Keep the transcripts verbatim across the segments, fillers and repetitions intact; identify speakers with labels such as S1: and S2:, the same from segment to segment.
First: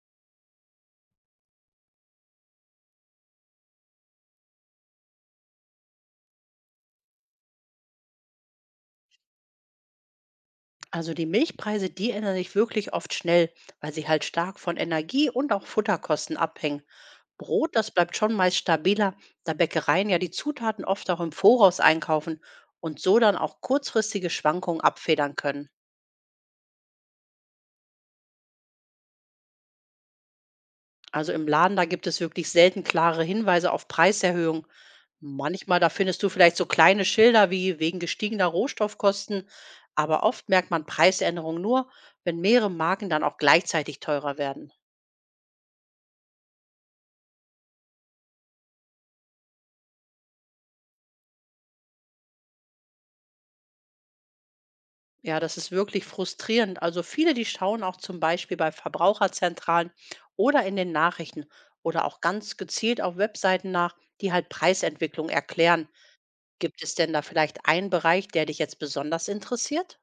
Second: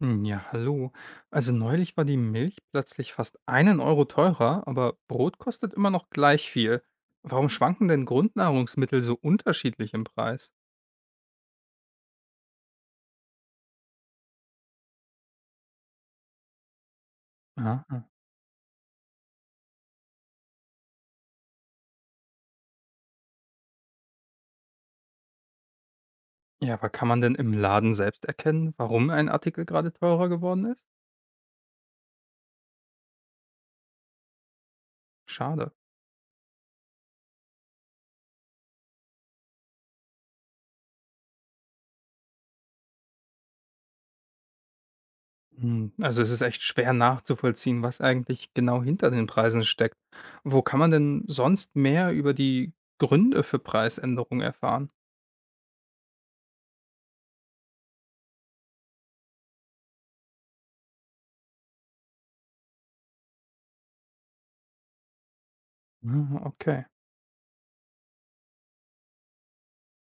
S1: Hm, ja, hallo. Also neulich war die Milch plötzlich fast einen Euro teurer, aber Brot kostet immer noch gleich viel. Warum schwanken denn Grundnahrungsmittel so unterschiedlich im Preis?
S2: Also die Milchpreise, die ändern sich wirklich oft schnell, weil sie halt stark von Energie und auch Futterkosten abhängen. Brot,
S1: Aha.
S2: das bleibt schon meist stabiler, da Bäckereien ja die Zutaten oft auch im Voraus einkaufen und so dann auch kurzfristige Schwankungen abfedern können.
S1: Ja, aber kann man denn im Laden selbst erkennen, warum ein Artikel gerade teurer geworden ist?
S2: Also im Laden, da gibt es wirklich selten klare Hinweise auf Preiserhöhungen.
S1: Schade.
S2: Manchmal, da findest du vielleicht so kleine Schilder wie wegen gestiegener Rohstoffkosten, aber oft merkt man Preisänderungen nur, wenn mehrere Marken dann auch gleichzeitig teurer werden.
S1: Hm, also es ist echt schwer nachzuvollziehen, was eigentlich genau hinter den Preisen steckt. Wo kann man denn sonst mehr über die Gründe für Preisänderungen erfahren?
S2: Ja, das ist wirklich frustrierend. Also viele, die schauen auch zum Beispiel bei Verbraucherzentralen oder in den Nachrichten oder auch ganz gezielt auf Webseiten nach, die halt Preisentwicklung erklären.
S1: Ah,
S2: Gibt
S1: okay.
S2: es denn da vielleicht einen Bereich, der dich jetzt besonders interessiert?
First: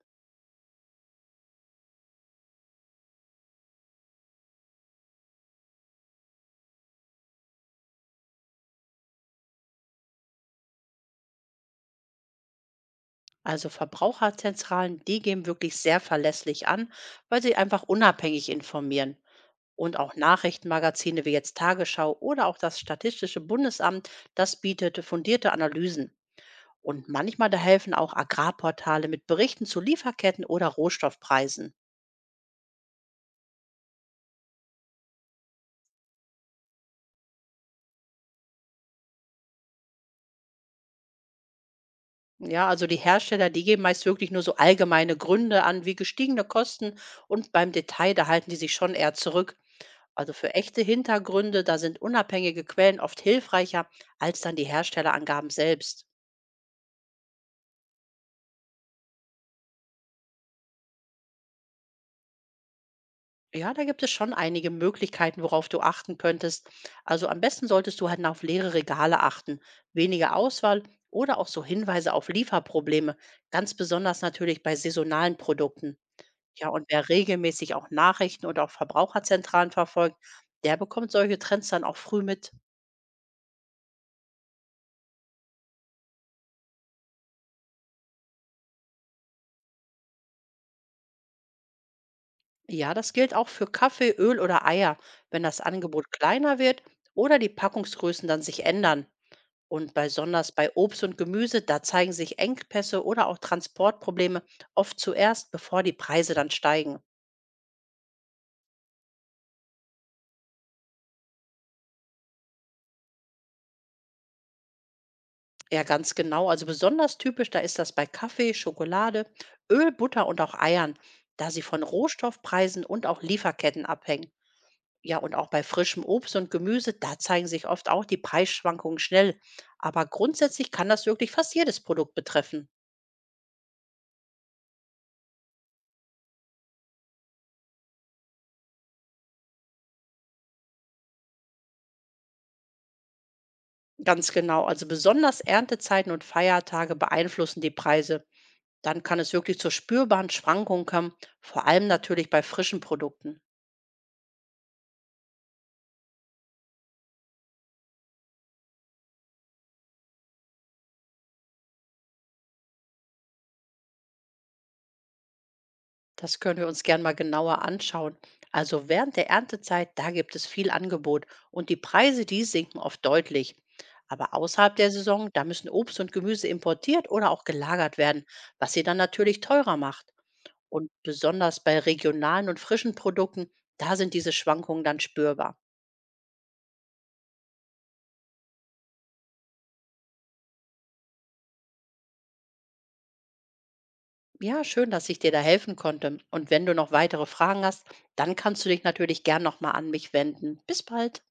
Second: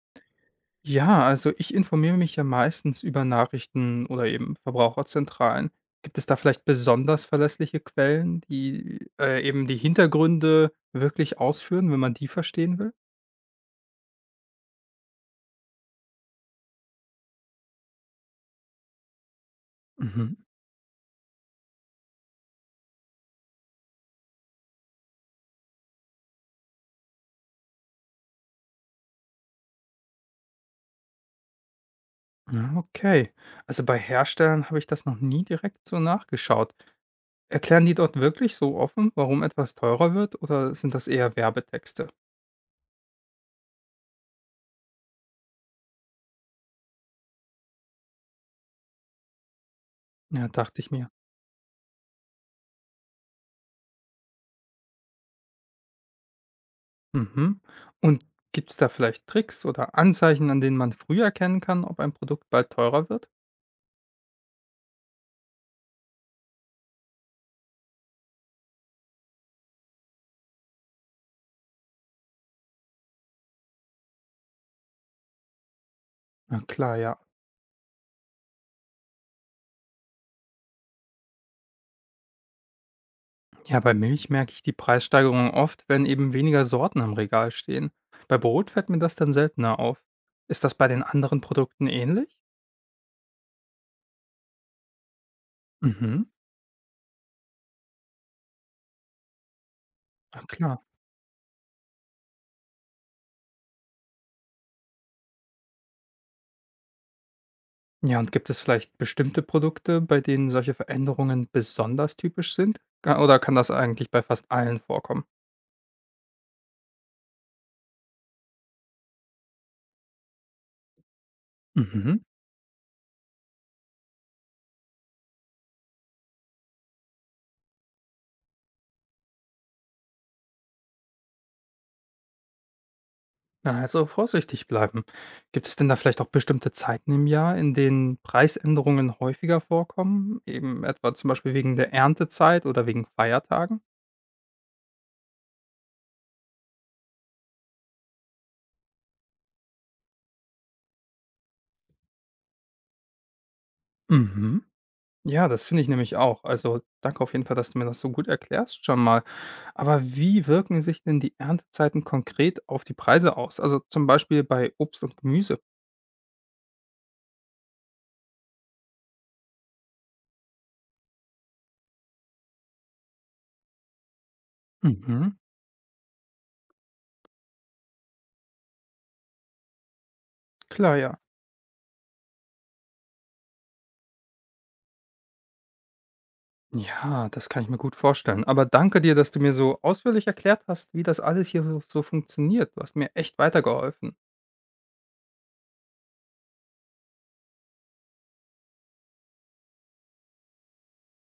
S1: Ja, also ich informiere mich ja meistens über Nachrichten oder eben Verbraucherzentralen. Gibt es da vielleicht besonders verlässliche Quellen, die äh, eben die Hintergründe wirklich ausführen, wenn man die verstehen will?
S2: Also Verbraucherzentralen, die geben wirklich sehr verlässlich an, weil sie einfach unabhängig informieren. Und auch
S1: Mhm.
S2: Nachrichtenmagazine wie jetzt Tagesschau oder auch das Statistische Bundesamt, das bietet fundierte Analysen. Und manchmal da helfen auch Agrarportale mit Berichten zu Lieferketten oder Rohstoffpreisen.
S1: Ja, okay. Also bei Herstellern habe ich das noch nie direkt so nachgeschaut. Erklären die dort wirklich so offen, warum etwas teurer wird, oder sind das eher Werbetexte?
S2: Ja, also die Hersteller, die geben meist wirklich nur so allgemeine Gründe an, wie gestiegene Kosten und beim Detail, da halten die sich schon eher zurück. Also
S1: Ja,
S2: für
S1: dachte
S2: echte
S1: ich mir.
S2: Hintergründe, da sind unabhängige Quellen oft hilfreicher als dann die Herstellerangaben selbst.
S1: Mhm. Und gibt es da vielleicht Tricks oder Anzeichen, an denen man früh erkennen kann, ob ein Produkt bald teurer wird?
S2: Ja, da gibt es schon einige Möglichkeiten, worauf du achten könntest. Also am besten solltest du halt auf leere Regale achten, weniger Auswahl oder auch so Hinweise auf Lieferprobleme, ganz besonders natürlich bei saisonalen Produkten.
S1: Na
S2: Ja, und
S1: klar,
S2: wer
S1: ja.
S2: regelmäßig auch Nachrichten oder auch Verbraucherzentralen verfolgt, der bekommt solche Trends dann auch früh mit.
S1: Ja, bei Milch merke ich die Preissteigerung oft, wenn eben weniger Sorten im Regal stehen. Bei Brot fällt mir das dann seltener auf. Ist das bei den anderen Produkten ähnlich?
S2: Ja, das gilt auch für Kaffee, Öl oder Eier, wenn das Angebot
S1: Mhm,
S2: kleiner wird oder die Packungsgrößen dann sich ändern. Und
S1: na
S2: besonders bei
S1: klar.
S2: Obst und Gemüse, da zeigen sich Engpässe oder auch Transportprobleme oft zuerst, bevor die Preise dann steigen.
S1: Ja, und gibt es vielleicht bestimmte Produkte, bei denen solche Veränderungen besonders typisch sind? Ga- Oder kann das eigentlich bei fast allen vorkommen?
S2: Ja, ganz genau. Also besonders typisch, da ist das bei Kaffee, Schokolade, Öl, Butter und auch Eiern, da sie von
S1: Mhm.
S2: Rohstoffpreisen und auch Lieferketten abhängen. Ja, und auch bei frischem Obst und Gemüse, da zeigen sich oft auch die Preisschwankungen schnell. Aber grundsätzlich kann das wirklich fast jedes Produkt betreffen.
S1: Na, also vorsichtig bleiben. Gibt es denn da vielleicht auch bestimmte Zeiten im Jahr, in denen Preisänderungen häufiger vorkommen? Eben etwa zum Beispiel wegen der Erntezeit oder wegen Feiertagen?
S2: Ganz genau, also besonders Erntezeiten und Feiertage beeinflussen die Preise. Dann kann es wirklich zu spürbaren Schwankungen kommen, vor allem natürlich bei frischen Produkten.
S1: Mhm. Ja, das finde ich nämlich auch. Also danke auf jeden Fall, dass du mir das so gut erklärst schon mal. Aber wie wirken sich denn die Erntezeiten konkret auf die Preise aus? Also zum Beispiel bei Obst und Gemüse.
S2: Das können wir uns gern mal genauer anschauen. Also während der Erntezeit, da gibt es viel Angebot und die Preise, die sinken oft deutlich. Aber außerhalb der Saison,
S1: Mhm.
S2: da müssen Obst und Gemüse importiert oder auch gelagert werden, was sie dann natürlich teurer macht. Und
S1: Klar, ja.
S2: besonders bei regionalen und frischen Produkten, da sind diese Schwankungen dann spürbar.
S1: Ja, das kann ich mir gut vorstellen. Aber danke dir, dass du mir so ausführlich erklärt hast, wie das alles hier so, so funktioniert. Du hast mir echt weitergeholfen.
S2: Ja, schön, dass ich dir da helfen konnte. Und wenn du noch weitere Fragen hast, dann kannst du dich natürlich gern nochmal an mich wenden. Bis bald.